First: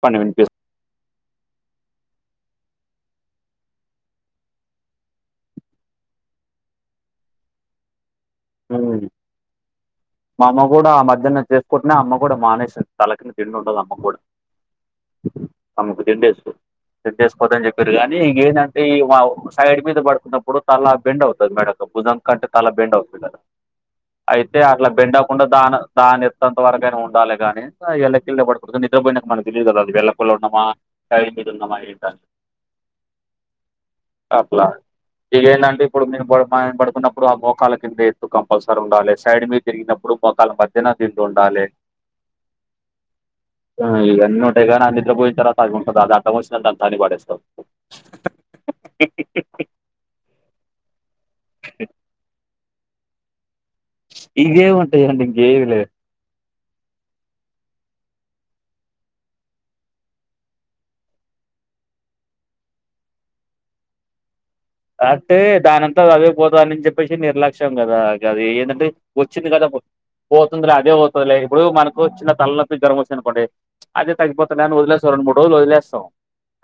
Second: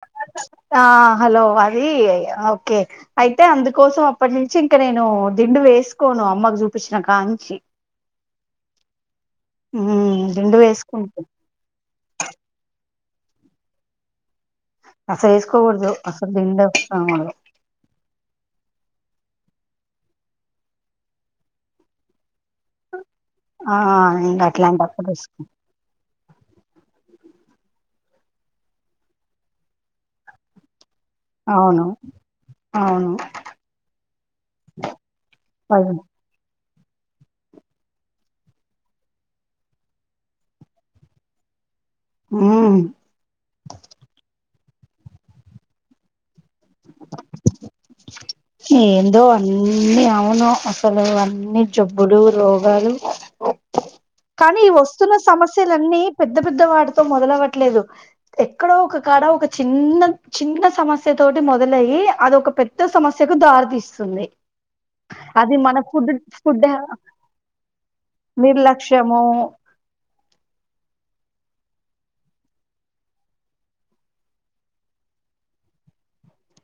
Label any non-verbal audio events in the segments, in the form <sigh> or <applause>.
చెప్పండి వినిపిస్ ఆ హలో అది ఓకే అయితే అందుకోసం అప్పటి నుంచి ఇంక నేను దిండు వేసుకో ను అమ్మకు చూపించిన కాంచి ఆ హ్మ్. మా దిండు అమ్మ కూడా ఆ వేసుకుంట మధ్యాహ్నం చేసుకుంటనే అమ్మ కూడ మానేసింది తలకింద దిండు ఉండదు అమ్మకు కూడా అసలు వేసుకోకూడదు అమ్మకు అసలు దిండేసుకోదు దిండు వేసుకోకూడదు దిండేసుకోవద్దని చెప్పిల్లు కానీ ఇంకే ఈ సైడ్ మీద పడుకున్నప్పుడు తలా బెండ్ అవుతది మేడకు భుజం కంటే తల బెండ్ అవుతుంది ఆ ఇంకా అట్లాంటప్పుడు పెండ వేసుకు కొండ దాన దా అంతవరకైనా ఉండాలి కానీ ఎల్లకిళ్ళ పడుకోవద్దని నిద్రపోయినక మనకు తెలీదు కదా అది వెల్లకిల్ల ఉన్నమా సైడ్ తిరిగి ఉన్నమా అవును అవును అట్ల ఇంకేందంటే అదే. ఇప్పుడు మీ కున్నప్పుడు మోకాల కింద ఎత్తు కంపల్సరీ ఉండాలి సైడ్ మీద తిరిగినప్పుడు మోకాల మధ్యన దిండు ఉండాలి హ్మ్. ఆ ఇయన్నీ ఏదైనా నిద్ర పోయిన తర్వాత అది ఉంటదా అది అడ్డం వచ్చిందని దాన్ని తన్ని పడేస్తవ్ ఏందో అన్ని అవును అసలు అన్ని జబ్బులు రో గాలు కానీ ఇవే వస్తున్న ఉంటాయండి ఇంకేమి లేదు సమస్యలన్నీ పెద్ద పెద్ద పెద్ద వాటితో మొదలవ్వట్లేదు ఎక్కడో ఒక కాడ ఒక చిన్న చిన్న సమస్య తోటి మొదలయ్యి అదోక పెద్ద సమస్యకు దారితీస్తుంది అంటే అది మన దానంతట ఫుడ్ అదే ఫుడ్ పోతదని చెప్పేసి నిర్లక్ష్యం కదా అది ఏందంటే నిర్లక్ష్యము వచ్చింది కదా పోతుందిరా అదే పోతదిలే ఇప్పుడు మనకు చిన్న తలనొప్పి జ్వరం వచ్చింది అనుకోండి అదే తగ్గిపోతదిలే అని వదిలేస్తాం రెండు మూడు రోజులు వదిలేస్తాం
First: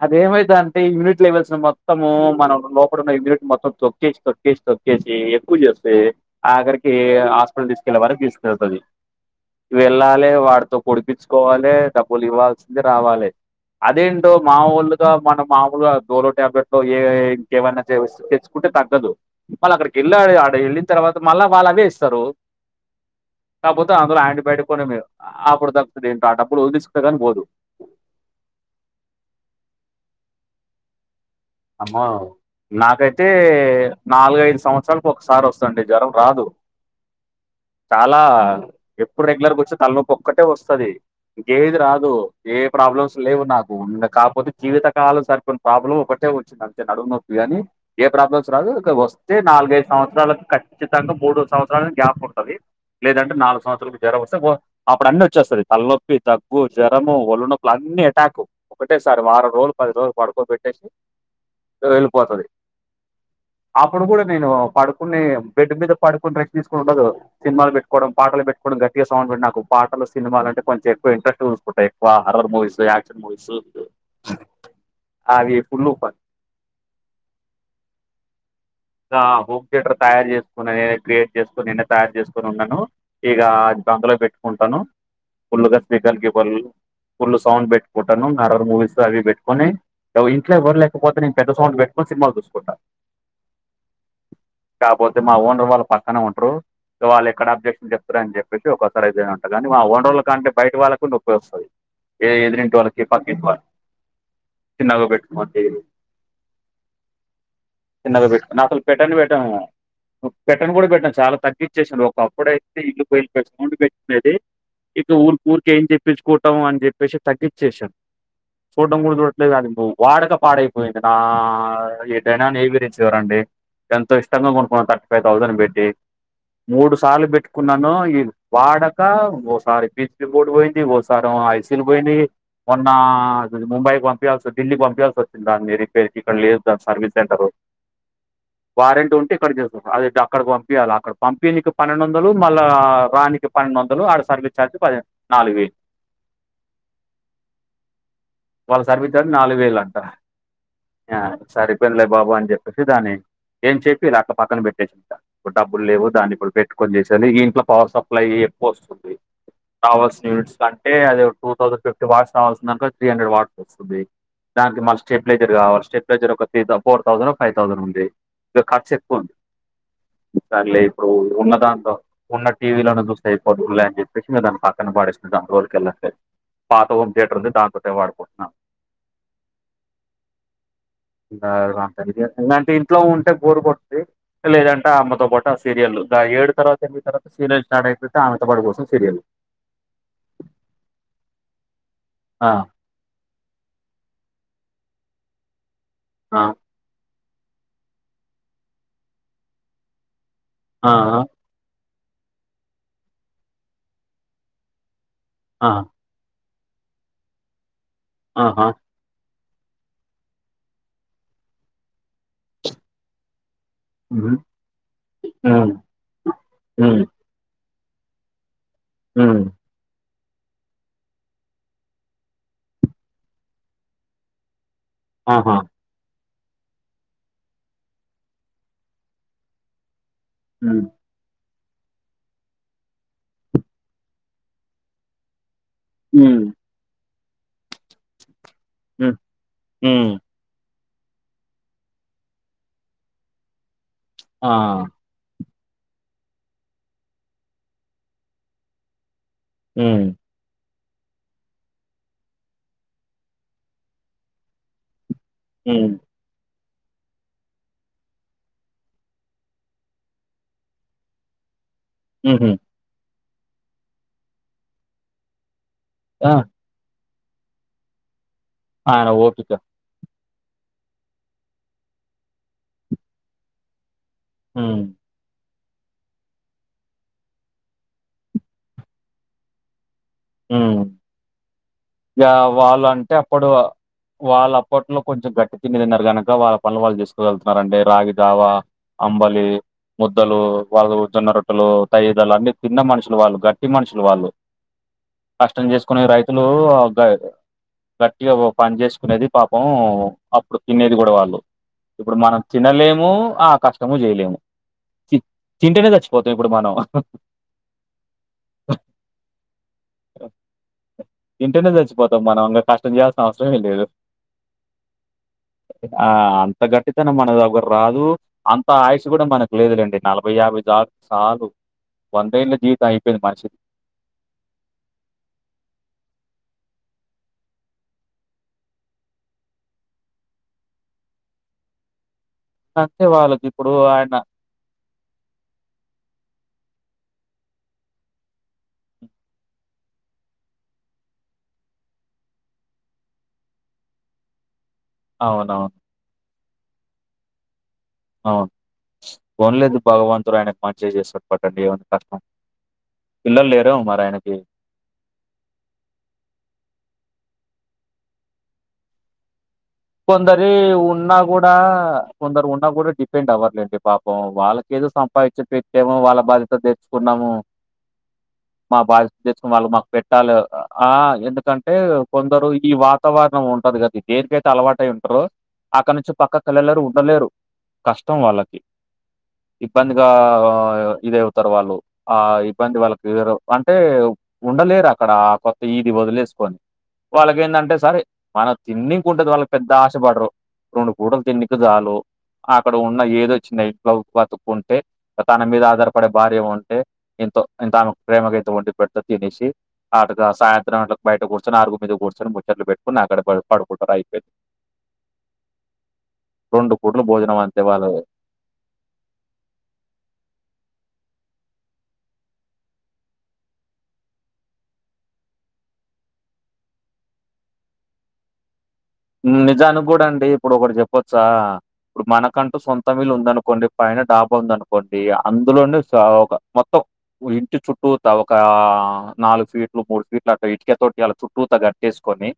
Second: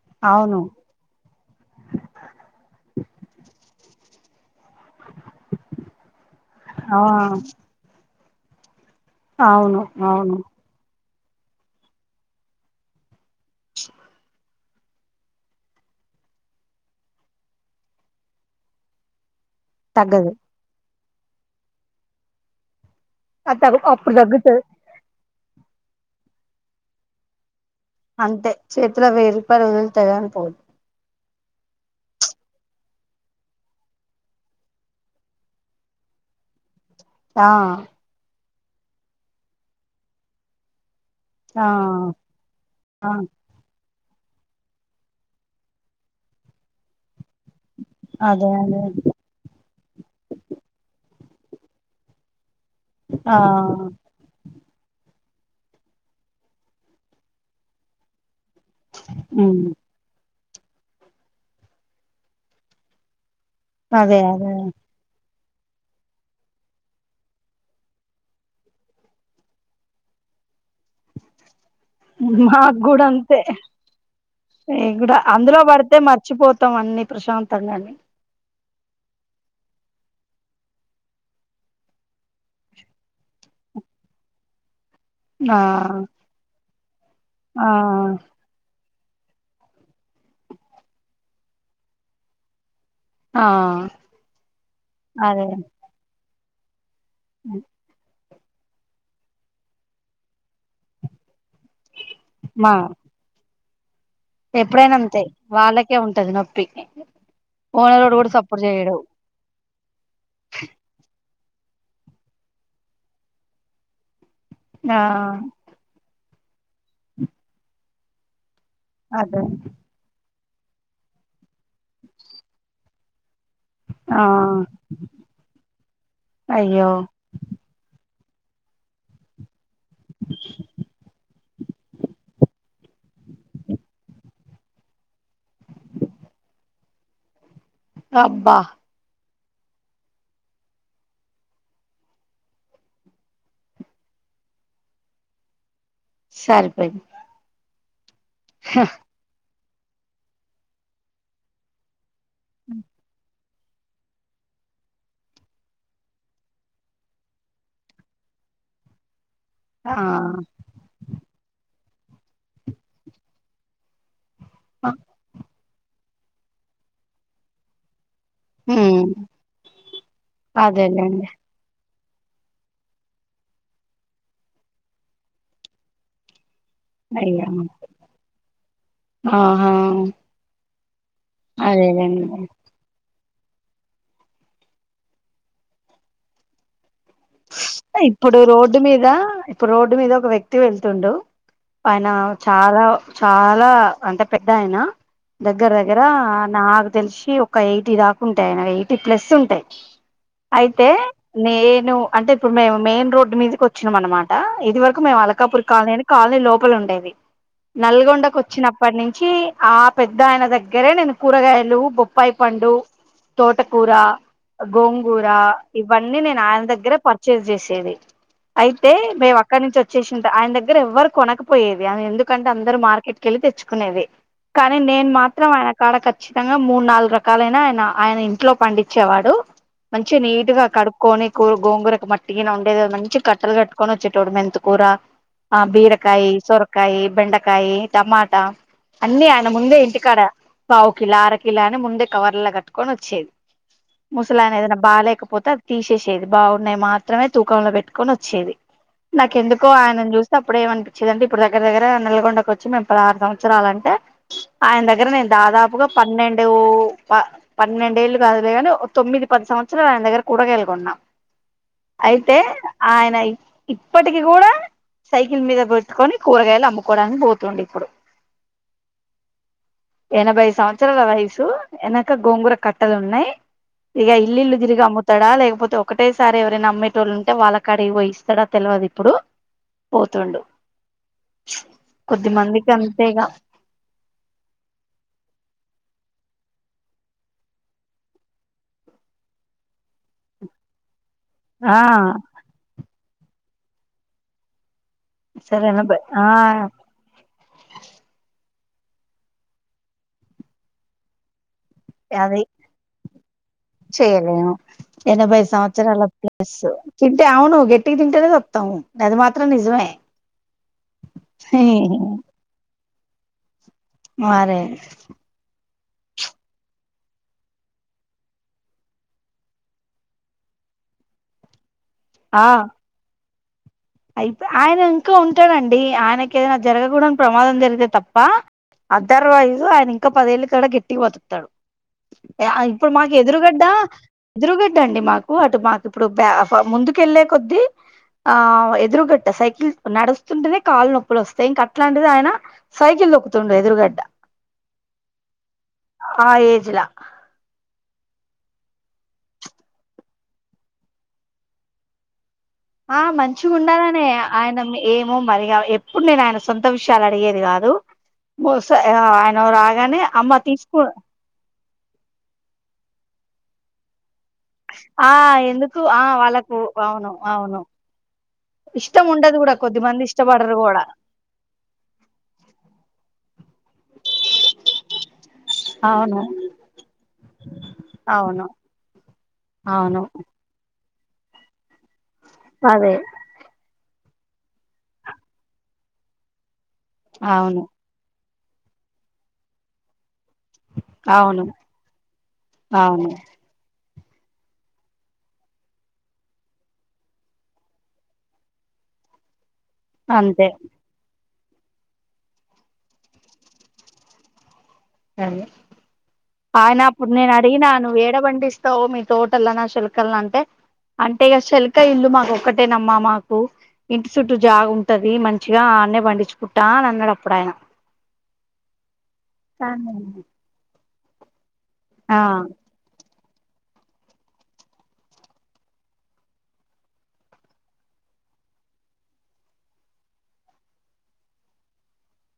అదే ఏమైతది అవును అంటే ఇమ్యూనిటీ లెవెల్స్ మొత్తం మన లోపల ఉన్న ఇమ్యూనిటీ మొత్తం తొక్కేస్తది తొక్కేసి తొక్కేసి ఎక్కువ చేస్తే ఆఖరికి ఆ హాస్పిటల్ తీసుకెళ్ళే వరకు తీసుకెళ్తది అవును వెళ్ళాలి అవును వాడితో పొడి ప్పించుకోవాలి డబ్బులు ఇవ్వాల్సింది రావాలి అదేంటో మాముూలుగా మన మామూలుగా డోలో ట్యాబ్లెట్లో ఏ ఏమన్నా తెచ్చుకుంటే తగ్గదు మల్ల అక్కడికి వెళ్లి తగ్గదు ఆడ ఎల్లి తర్వాత మళ్ళా వాళ్ళు అవే ఇస్తరు అ తగ్ కాకపోతే అప్పుడు అందులో యాంటీ తగ్గుతది బయోటిక్ కూడా ఆ అప్పుడు తగ్గుతది ఇంకా డబ్బులు వదిలేసుకుంటే కానీ పోదు అంతే చేతిలో వెయ్యి రూపాయలు వదులుతే కానీ పోదు అమ్మో నాకైతే నాలుగైదు సంవత్సరాలకు ఒకసారి వస్తదండి జ్వరం రాదు ఆ చాలా ఎప్పుడు రెగ్యులర్ వచ్చేది తలనొప్పి ఒక్కటే వస్తది ఆ ఇంకేది రాదు ఏ ఆ ప్రాబ్లమ్స్ లేవు నాకు ఉ కాకపోతే జీవితకాలం సరిపోను ప్రాబ్లం ఒకటే వచ్చింది అంతే నడుంనొప్పి కానీ ఏ అదే ప్రాబ్లమ్స్ రాదు అదే ఇక వస్తే నాలుగైదు సంవత్సరాలకు ఖచ్చితంగా మూడు సంవత్సరాల గ్యాప్ ఉంటది లేదంటే ఆ నాలుగు సంవత్సరలకు జ్వరం వస్తే అప్పుడన్న వచ్చేస్తది తలనొప్పి తగ్గు జ్వరము ఒళ్ళు నొప్పులు అన్ని అటాకు ఒకటేసారి వారం ఉమ్ రోజులు పది రోజులు పడుకోబెట్టేసి ఇగ వెళ్ళిపోతది అప్పుడు అదే కూడా నేను అదే పడుకునే బెడ్ మీద పడుకుని రెస్ట్ తీసుకోవడం ఉండదు సినిమాలు పెట్టుకోవడం పాటలు పెట్టుకోవడం గట్టిగా సౌండ్ నాకు పాటలు సినిమాలాం కొంచ్సేపు ఇంట్రస్ట్గ చూస్ స్త ఎక్కువా హర్రర్ మూవీస్, మాకు కూడా ఆక్షన్ అంతే మూవీసు. అవీ తే మర్చిపోతం అన్నీ, ప్రశాంతంగ అన్నీ. ఆ హోమ్ థియేటర్ తయారు చేసుకున్న నేనే క్రియేట్ చేసుకుని నేనే తయారు చేసుకొని ఉన్ననూ. ఇగా అందులో పెట్టుకుంటనూ. ఆ ఫుల్గా స్పీకర్ కేబల్లు, ఫుల్లు ఆ సౌండ్ పెట్టుకుంటను హర్రర్ మూవీస్. అవి పెట్టుకొనీ. ఇంట్లో ఎవ్వరు లేకపోతే నేను పెద్ద సౌండ్ పెట్టుకొని సినిమాలు చూసుకుంటా. ఆ కాపోతే మా అదే ఓనర్ వాళ్ళు పక్కనే ఉంటరు. ఇగ వాళ్ళు ఎక్కడ అబ్జక్షన్ చేస్తరని చెప్పేసి ఒకసారి ఏదైనా ఉంటా గానీ. మా ఓనోర్ల కంటే బయట వాళ్ళకు నొప్ ప్పి వస్తుంది. ఏ మా ఎదురింటి వాళ్ళకి, పక్కింటి వాళ్ ఎప్పుడైనా అంతే వాళ్ళకే ఉంటది నొప్పి. ఓనరోడు గూడ సప్ నే అసల్ పెట్టనే పెట్టనూ. పెట్టను గూడ పెట్టన్ చాలా తగ్గిచేశాను ఒకప్పుడయితే ఇల్లు పేలుపోయే సౌండ్ పెట్టుకునేది. ఆ ఇక ఊర్ ఊరికే ఇంటి పిచ్చుకోటం అని చెప్పేశి తగ్గిచేశాన్. చూడ్డం గూడ అదే చూడట్లేదు అది వాడక పాడైపోయింది నా ఎటైనా నీళ్ళు <unintelligible> చ్చేవరండి. ఎంతో ఆ ఇష్టంగా కొనుకున్నాను థర్టీ ఫైవ్ థౌజండ్ పెట్టి. అయ్యో మూడు సార్లు పెట్టుకున్నాను ఈ వాడకా ఓసారి పీచ్ బోర్డు పోయింది, ఓసారేమో ఐసీలు పొయినయి. మొన్నా <unintelligible> ముంబైకి పంపియ్యాల్ సొ ఢిల్లీకి పంపియ్యాల్సి వచ్చింది దాన్ని రిపేయిర్కి ఇక్కడ లేదు దాని సర్వీస్ సెంటరు. అబ్బా అక్కడే చేస్తరు. అది అక్కడకు పంపియ్యాల అక్కడక్ పంపీయనికి పన్నెండు వందలు మళ్ళా రానికి పన్నెండు వందలు ఆడసర్ ర్వీస్ ఛార్జ్ పదిహేన్ నాలుగు వేయిల్ సరి పోయింది. వాళ్ళ సర్వీస్ ఛార్జ్ నాలుగు వేలు అంటా. ఆ మేం సరిపోయిందిలే బాబు అని చెప్పిశి శి దాన్నే ఏం చెప్పి లేకపోతే పక్కన పెట్టేసుంట. ఇప్పుడ్ డబ్బుల్ లేవు దాన్ని ఇప్పుడు పెట్టుకొని చేశేది ఈ ఇంట్లో పవర్ సప్లై ఎక్కువస్తుంది. ఆ కావల్సిన యూనిట్స్ కంటే అది టూ తౌసండ్ ఫిఫ్టీ వాట్స కావాల్సిందనుకో త్రీ హండ్రెడ్ వాట్స వస్తుంది. దానికి మళ్ళ స్టెప్లైజర్ కావాల, స్టెప్లైజర్ ఒక త్రీ ఫోర్ థౌసనో, ఫైవ్ థౌసనో ఉంది. ఇగ ఖర్చు ఉమ్ ఎక్కువ ఉంది. సర్లే ఇప్పుడు అదేలేండి ఉన్న దాంట్లో ఉన్న టీవీలోన చూస్తే అయిపోద్దిలే అని చెప్పేశి మరి దాన్ని పక్కన పాడేశి దాని జోలికి వెళ్ళట్లేద్. పాత హోమ్ థియేటర్ అయ్యో ఉంది దాంతోటే వాడుకుంటున్నాం. ఆహా అదేలేండి <unintelligible> ఇలాంటియి ఇంట్లో ఉంట్ టే బోరు కొట్ది <inaudible> లేదంటే అమ్మతో పాటు ఆ సీరియల్లు ఆ ఏడు తర్వాత్ ఎనిమిది తర్వాత సీరియల్ స్టార్ట్ అయిపోతే ఇప్పుడు ఆమెతోపాటు రోడ్డు కూసొని మీద సీరియల్లు. ఇప్పుడు పైనా చాలా చాలా అంటే పెద్దాయనా. దగ్గ్ గ్గర దగ్గరా ఆ నాకు తెల్శీ ఒక్క ఎయిటీ దాకుంటాయి ఆయన ఎయిటీ ప్లస్సు ఉంటాయి. అయితే ఆ నేను అంటే ఇప్పుడు మేము మెయిన్ రోడ్డు మీదికి వచ్చినం అనమాటా. ఇది వరక్ కు మేము అల్కాపూర్ ఆ కాలనీ అని కాలనీ లోపల ఉండేది. నల్గొండకు ఆహా వచ్చినప్పటి నుంచీ ఆ పెద్దాయన దగ్గరే నేను కూరగాయలూ, బొప్పాయి పండు, తోట కూరా, మ్మ్ గోంగూరా మ్మ్ ఇవన్నీ నేను ఆయన దగ్గరే హ్మ్. పర్చేస్ చేశేది. అయితే మేము హ్మ్. అక్కడి నుంచి వచ్చేశి చింత ఆయన దగ్గర ఎవ్వరు కొనకపోయేది అ ఎందుకంటే అందరూ మార్కెట్కెళ్ళి తెచ్చుకునేది. కానీ నేన్ మాత్రం ఆహా! ఆయన కాడ ఖచ్చ్ చ్చితంగా మూడు నాలుగు రకాలైనా ఆయనా, ఆయన ఇంట్లో పండిచ్చేవాడూ. మంచిగ నీట్ గా హ్మ్. కడుక్కోని కూ గోంగూర మట్టి గిన ఉండేది గాదు మంచిగ్ కట్టలు కట్టుకొని వచ్చేటోడు. మెంతుకూరా ఆ బీరకాయి, హ్మ్. సొరకాయి, బెండకాయి టమాటా. హ్మ్. అన్నీ ఆయన ముందే హ్మ్. ఇంటికాడా. పావుకిిలా, అరకిలా అని ముందే కవర్లల్ల కట్టుకొని వచ్చేది. ఆ! ముసలాయన ఏదన్నా బాగలేకపోతే అద్ తీశేశిది బాగున్నాయి మాత్రమే తూకంలో పెట్టుకొని వచ్చేది. నాకెందుకో ఆయనను హ్మ్. చూసి అప్పుడేమో చ్చిదంటే ఇప్పుడు దగ్గర దగ్గర నల్గొండకొచ్చి మేము పదహారు సంవత్సరాలంటే ఆయన దగ్గర నేను దాదాపుగా హ్మ్. పన్నెండు ప పన్నెండేళ్ళు కాదులేగాని ఒ తొమ్మిది పది సంవత్సరాలు ఆయన దగ్గర కూరకాయలు కోన్నాం. అయితే హుహు. ఆయన ఇ ఇప్పటికి కూడా సైకిల్ మీదకె త్తుకొని ఆ! కూరగాయలు అమ్ముకోవడానికి పోతుండిప్పుడు ఆయన ఓపిక ఎనభై సంవత్సరాల వయసు ఎనక గోంగుర కట్టలున్నాయ్. ఇగ ఇల్లిల్లు తిరిగి హ్మ్. అమ్ముతాడా లేకపోతే ఒకటే సారేవరైనా అమ్మేటోళ్ళు ఉంటే వాళ్ళ కాడికి పోయిస్తాడో తెల్వదు ఇప్పుడు పోతుండు ఇగ కొద్ది మందికి వాళ్ళంటే అంతేగా అప్పుడు వాళ్ళప్పట్లో కొంచెం గట్టి తిండితిన్నారు గనక ఇక వాళ్ళ పనులు వాళ్ళు చేసుకోగలుగుతున్నారండి. రాగిజావా అంబలి ముద్దలు వాళ్ళు జొన్న రొట్టెలు ఆ తైదలన్ని తిన్న మనుషులు వాళ్ళు గట్టి మనుషులు వాళ్ళు కష్టం సరే ఎనభై చేసుకొనే ఆ రైతులు గ గట్టిగా పని చేసుకునేది పాపం అప్పుడు తినేది కూడా వాళ్ళు ఇప్పుడు మనం అది తినలేము ఆ కష్టము చేయలేము. తి తింటేనే చచ్చిపోతామిప్పుడు స్ తింటే అవును గట్టికి తింటేనే సత్తామ్. అది మాత్రం నిజమే. తింటేనే చచ్చిపోతాం మనమింగ కష్టం చేయాల్సిన అవసరమే లేదు. మరే ఆ అంత గట్టితనం మన దగ్గర రాదు అంత ఆయిష్షు కూడా మనకు లేదులేండి నలభై యాభై ట్లాగు సాగు వందేళ్ళ జీవితం అయిపోయింది మనిషికి అయితే ఆయన ఇంకా ఉంటాడండి. ఆయనకేదైనా జరగకూడని ప్రమాదం జరిగితే తప్ప అదర్ వైజ్ ఆయనింకా పదేళ్ళ కడ గట్టిగ బతుకుతాడు. య ఇప్పుడు అంతే మాకు వాళ్ళకి ఎదురుగడ్డ ఇప్పుడు ఆయన ఎదురుగడ్డ అండి మాకు అటు మాకు ఇప్పుడు బ్యా ప్ ముందుకెళ్లే కొద్దీ ఆ ఎదురుగడ్డ సైకిల్ నడుస్తుంటేనే కాళ్లు నొప్పులు వస్తాయి ఇంక అట్లాంటిది ఆయన సైకిల్ తొక్కుతుండు ఎదురుగడ్డ అవునవును. జిలా అవును. పోన్లేదు భగవంతుడు ఆయనకు మంచి చేస్తడు పట్టండి ఏమంత కష్టం ఆ పిల్లలు లేరేమో మరి మంచిగుండాలనే ఆయనకి ఆయన మె ఏమో మరిగా ఎప్పుడు నేను ఆయన సొంత విషయాలడిగే ది కాదు. బహుసా ఆయన రాగానే అమ్మ కొందరి తీసుకు ఉన్నా కూడా కొందరు ఉన్నా కూడా డిపెండ్ అవ్వర్లేండి పాప పం. వాళ్ళకేదో ఆ సంపాదించి ఎందుకు పెట్టాము ఆ వాళ్ళ బాధ్యత వాళ్ళకు అవును తెచ్చుకున్నాము. అవును మా ఇష్టం బాధ్యత ఉండదు దెచ్చుకు కూడా వాళ్ళు మాకు కొద్దిమంది పెట్టాలి ఇష్టపడరు కూడా ఆ ఎందుకంటే కొందరు ఈ వాతావర ణం. ఉంటది కద దేనికైతే అలవాటై ఉంటారో అక్కడి నుంచి అవును పక్కకెళ్ళలేరు ఉండలేరు కష్టం అవును వాళ్ళకి అవును ఇబ్బందిగాగా ఇది అవుతారు వాళ్ళు ఆ ఇబ్బంది అదే వాళ్ళకి ఇరు అంటే ఉండలేరు అక్కడ కొత్త ఇది వదిలేసుకొని వాళ్ళకి అవును ఏంటంటే సరే మనం తిన్ని కుంటది వాళ్ళ పెద్ద ఆశపడరు రెండు పూటలు అవును తిండికి చాలు అక్కడ ఉన్న అవును ఏదోచ్చినాయ్. లవ్ బతుకుంటే తన మీద ఆధారపడే భార్య ఉంటే ఎంతో ఎంతామే ప్రేమగైతే వొండుత్ అంత తినేసి అటుగా అంతే సాయంత్రం అట్ల బయట కూర్చొని ఆరుగు మీద కూర్చొని ముచ్చట్లు పెట్టుప కొని అక్కడ పడుకుంటారు అయిపోయింది. అదే రెండు ఆయన పూటలు అప్పుడు భోజనం అంతే నేనడిగిన వాళ్ళు నువ్వు ఏడ పండిస్తావు మీ తోటలోనా శల్కల్ అంటే అంటే ఇక శల్కా ఇల్లు మాకు ఒక్కటేనమ్మా మాకు ఇంటి చుట్టూ జాగు ఉంటది. మంచిగా ఆన్నే పండించుకుట్టా అనన్నడు అప్పుడాయన నిజాను కూడా అండి ఇప్పుడు ఒక్కటి చెప్పొచ్చా ఇప్పుడు ఆ మనకంటూ సొంతం ఇల్లు ఉందను పైన డాబ ఉంది అనుకోండి అందులోనే మొత్తం ఇంటి చుట్టూ ఒక ఆ నాలుగు ఫీట్లు మూడు ఫీట్లు అట్లా ఇటుకెతోటి అలా చుట్టూతో కట్టేసుకొని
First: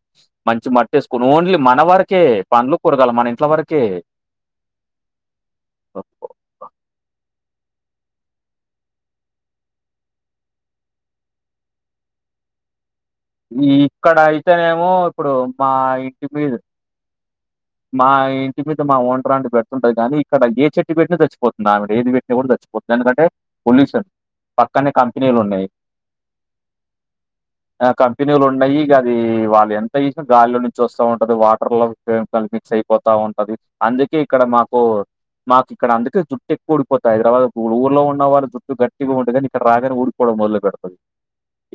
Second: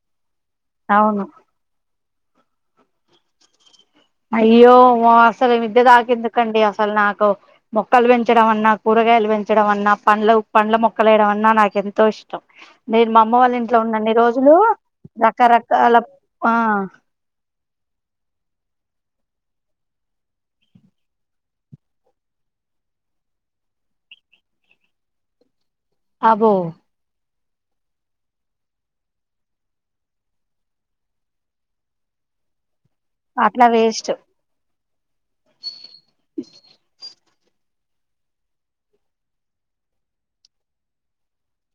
మంచి మట్టి వేసుకొని అవును ఓన్లీ మన వరకే పనలు కురగాల మన ఇంట్ల వరకు అయ్యో అసలు విద్య దాక ఎందుకండి అసలు నాకు మొక్కలు పెంచడం అన్నా కూరగాయలు పెంచడం అన్నా పండ్ల పండ్ల మొక్కలు వయడం అన్నా నాకెంతో ఇష్టం నేను మా అమ్మ వాళ్ళ ఈ- ఇంట్లో ఉన్న అన్ని ఇక్కడ రోజులు అయితేనేమో ఇప్పుడు మా రకరకాల ఇంటి మీద ఆ మా ఇంటి మీద ఓనర్ ఆన్టి పెడుతుంటది ఓనర్ కానీ ఇక్కడ ఏ చెట్టు పెట్టిన చచ్చిపోతుంది ఆవిడ ఏది పెట్టినా కూడా చచ్చి పొద్లాకంటే పొల్యూషన్ పక్కనే కంపెనీలు ఉన్నాయి అబో ఆ కంపెనీలు ఉన్నాయిక అది వాళ్ళు ఎంత ఇసం గాలిలో నుంచి వస్తా ఉంటది వాటర్ లో కల్పిచ అయిపోతా ఉంటది అట్లా వేస్ట్ అందుకే ఇక్కడ మాకు మాకు ఇక్కడ అందుకే జుట్టటు ఎక్కు ఊడిపోత హైదరాబాద్ ఇప్పుడు ఊర్లో ఉన్న వాళ్ళ జుట్టు గట్టిగా ఉంటుంది కానీ ఇక్కడ రాగానే ఊడిపోవటం మొదలు పెడుతుంది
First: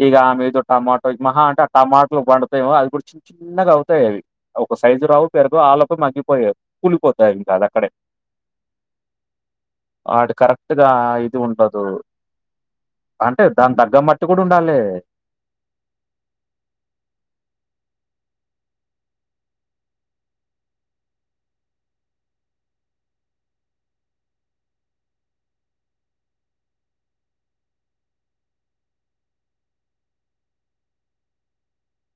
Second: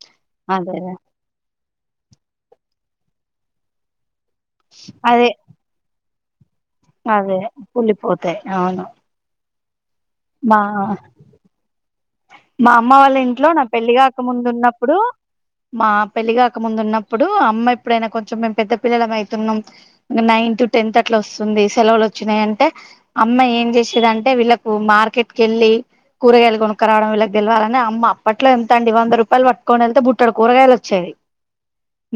ఈగ ఆ మీద అదే టమాటో మహా అంటే ఆ టమాటోలు పండుతాయమో అది కూడా చిన్న చిన్నగా అవుతాయి అవి ఒక సైజు రావు అదే పెరు మ <unintelligible> అదే పులిపోతే అవును వాడు మా కరెక్ట్ ఆ గా ఇది ఉండదు మా అమ్మ వాళ్ళ అంటే ఇంట్లో నా దాని పెళ్లి తగ్గ కాక మట్టి కూడా ముందు ఉండాలి ఉన్నప్పుడు మా పెళ్లిగాక ముందు ఉన్నప్పుడు అమ్మ ఎప్పుడైనా కొంచ మే పెద్ద పిల్లల అవుతున్నాం నైన్త్ టెన్త్ అట్లా వస్తుంది సెలవులు వచ్చినాయి అంటే అమ్మాయి ఏం చేసేదింటే వీళ్ళలకు మార్కెట్ క వెలి కూరగాయలు కొను క్క రావడం వీళ్ళకి గెలవాలని అమ్మ అప్పట్లో ఎంతండి వంద రూపాయలు పట్టుకని వెళ్తే బుట్టలు కూరగాయలు వచ్చేది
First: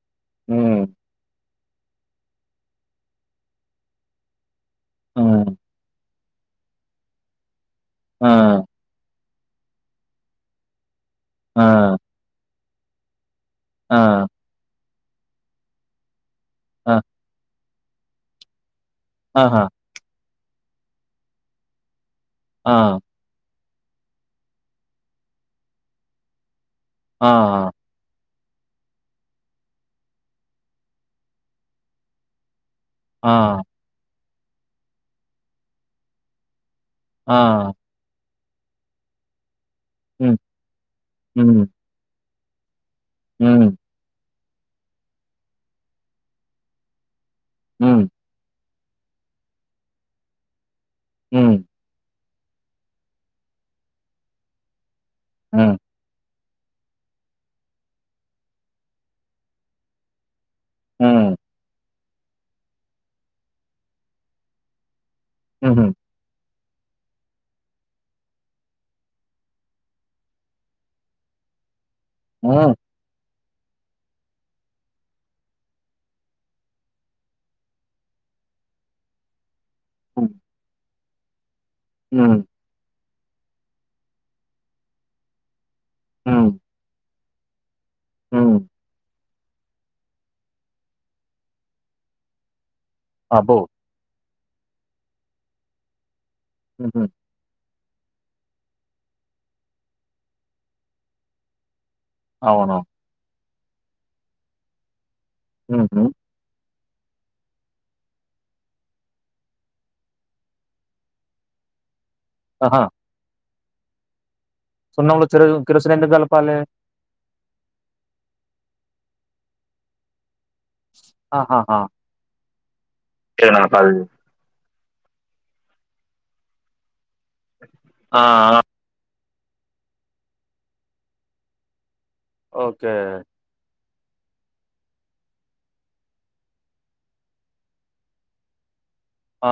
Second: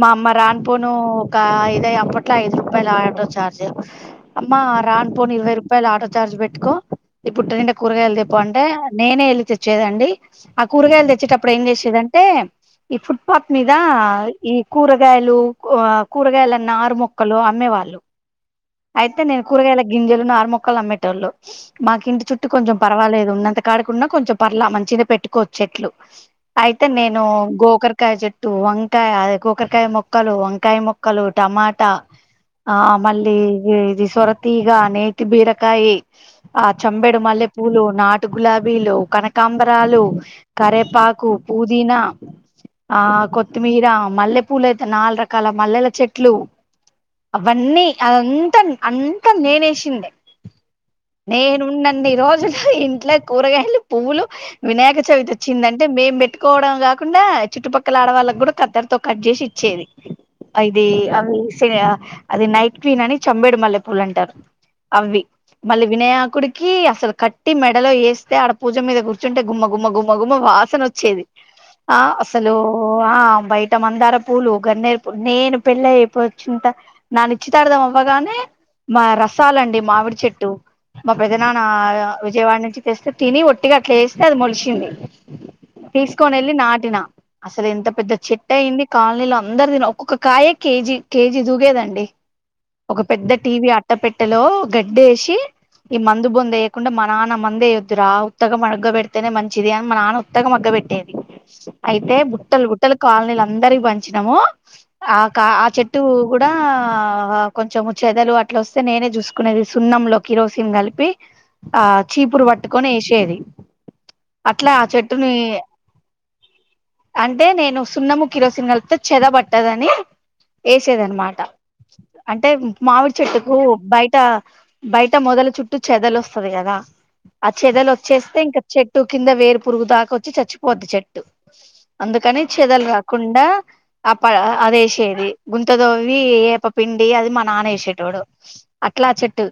మా అమ్మ ఉమ్ రానిపోను ఒక ఐద అప్పు అట్లా ఐదు రూపాయల ఆటో చార్జ్ అమ్మా రానుపోని ఇరవై ఉమ్ రూపాయల ఆటో చార్జ్ పెట్టుకో ఈ పుట్టటింట కూరగాయలు ఆ తెప్ అంటే నేనే వెళ్ళి తెచ్చేదండి ఆ కూరగాయలు తెచ్చ వచ్చేటప్పుడు ఏం ఆ చేసేదంటే ఈ ఫుట్పాత్ మీద ఆ ఈ కూరగాయలు కూరగాయల ఆ నారుమొక్కలు అమ్మేవాళ్ళు అయితే నేను ఆహా కూరగాయల గింజలు నారు మొక్కలు క్క అమ్మేటోళ్ళు మాకి ఇంటి చుట ఆ! కొంచెం పర్వాలేదు ఉన్నంత కాడకున్నా కొంచెం పర్లా మంచిగా పెట్టుకోవచ్చు చెట్లు అయితే నేను ఆ! గోకరకాయ చెట్టు వంకాయ అదే కూకరకాయ మొక్కలు వంకాయ మొక్కలు టమాటా ఆ మళ్ళీ ఇది సొరతి ఈగ నేతి బీరకాయ ఆ చంబెడు ఆ! మల్లె పూలు నాటు గులాబీలు కనకాంబ లు హ్మ్. కరేపాకు హ్మ్. పుదీనా ఆ హ్మ్. కొత్తిమీర మల్లె పూలు అయితే నాలుగు రకాల మల్లెల చెట్లు అవన్నీ హ్మ్. అదంతా అంతా నేనేసింది హ్మ్. నేనుండండి ఈ రోజున ఇంట్లో కూరగాయలు పువ్వులు వినాయక చవితచ్చి హ్మ్. ఆంటే మేం పెట్టు కోవడం కాకుండా చుట్టుపక్కల ఆడ వాళ్ళకి కూడా కద్దరితో కట్ చేసి ఇచ్చేది అది హ్మ్. అవి అది నైట్ క్వీన్ అని చంబేడు మల్లె పూలు అంటారు అవి మళ్ళీ హుహు. వినాయకుడికి అసలు కట్టి మెడలో వేస్తే ఆడ పూజ మీద కూర్చుంటే గుమ్మ గుమ్మ గుమ్మ గుమ్మ వాసన వచ్చేది ఆ అసలు హ్మ్. ఆ బయట మందార పూలు గన్నేరు పూలు నేను పెళ్ళ అపో వచ్చినంత నాని నిచ్చితాడదాం అవ్వగానే మా రసాలండి మామిడి హ్మ్. చెట్టు మా పెద్ద నాన్న హ్మ్. విజయవాడ నుంచి తెస్తే తిని ఒట్టిగా అట్లా వేస్తే అది మలిచింది తీసుకొని హ్మ్. వెళ్ళి నాటిన అసలు ఎంత పెద్ద చెట్టు హ్మ్. అయినది కాలనీలో అందరు ఒక్కొక్కరు కాయే కేజీ కేజీ దూగేదండి ఒక పెద్ద అబ్బో! టీవీ అట్ట పెట్టలో గడ్డి వేసి ఈ మ అందు బొంద వయకుండా మా హుహు. నాన్న మందే ఇదురా ఉత్తగం మగ్గ పెడితేనే మంచిది అని మా నాన్న ఉత్తగం మగ్గ పెట్టేది అయితే బుట్టలు అవును. బుట్టలు కాలనీలు అందరికి పంచినాము ఆ చెట్టు హుహు. కూడా ఆ కొంచెం చెదలు అట్ల వస్తే నేనే చూసుకునేది సున్నం కిరోసిన్ కలిపి ఆ చీపురు ఆహా! పట్టుకొని ఏషేది అట్లా ఆ సున్నంలో చెట్టుని చిరు కిరోసిన్ ఎందుకు కలపాలి? అంటే నేను సున్నము కిరోసిన్తో కలిపితే చెద పట్టదని వేసేదన్నమాట ఆహాహా! అంటే మామిడి చెట్టుకు కిరణాలు. బయట బయట మొదలు చుట్టూ చెదలు వస్తది కదా ఆ చెదలు ఆ! వచ్చేస్తే ఇంకా చెట్టు కింద వేరు పురుగు దాకా వచ్చి చచ్చిపోద్ది చెట్టు అందుకని చేదలు ఓకే. రాకుండా అది వేసేది గుంతతవ్వి వేప పిండి అది మా నాన్న వేసేటోడు అట్లా ఆ చెట్టు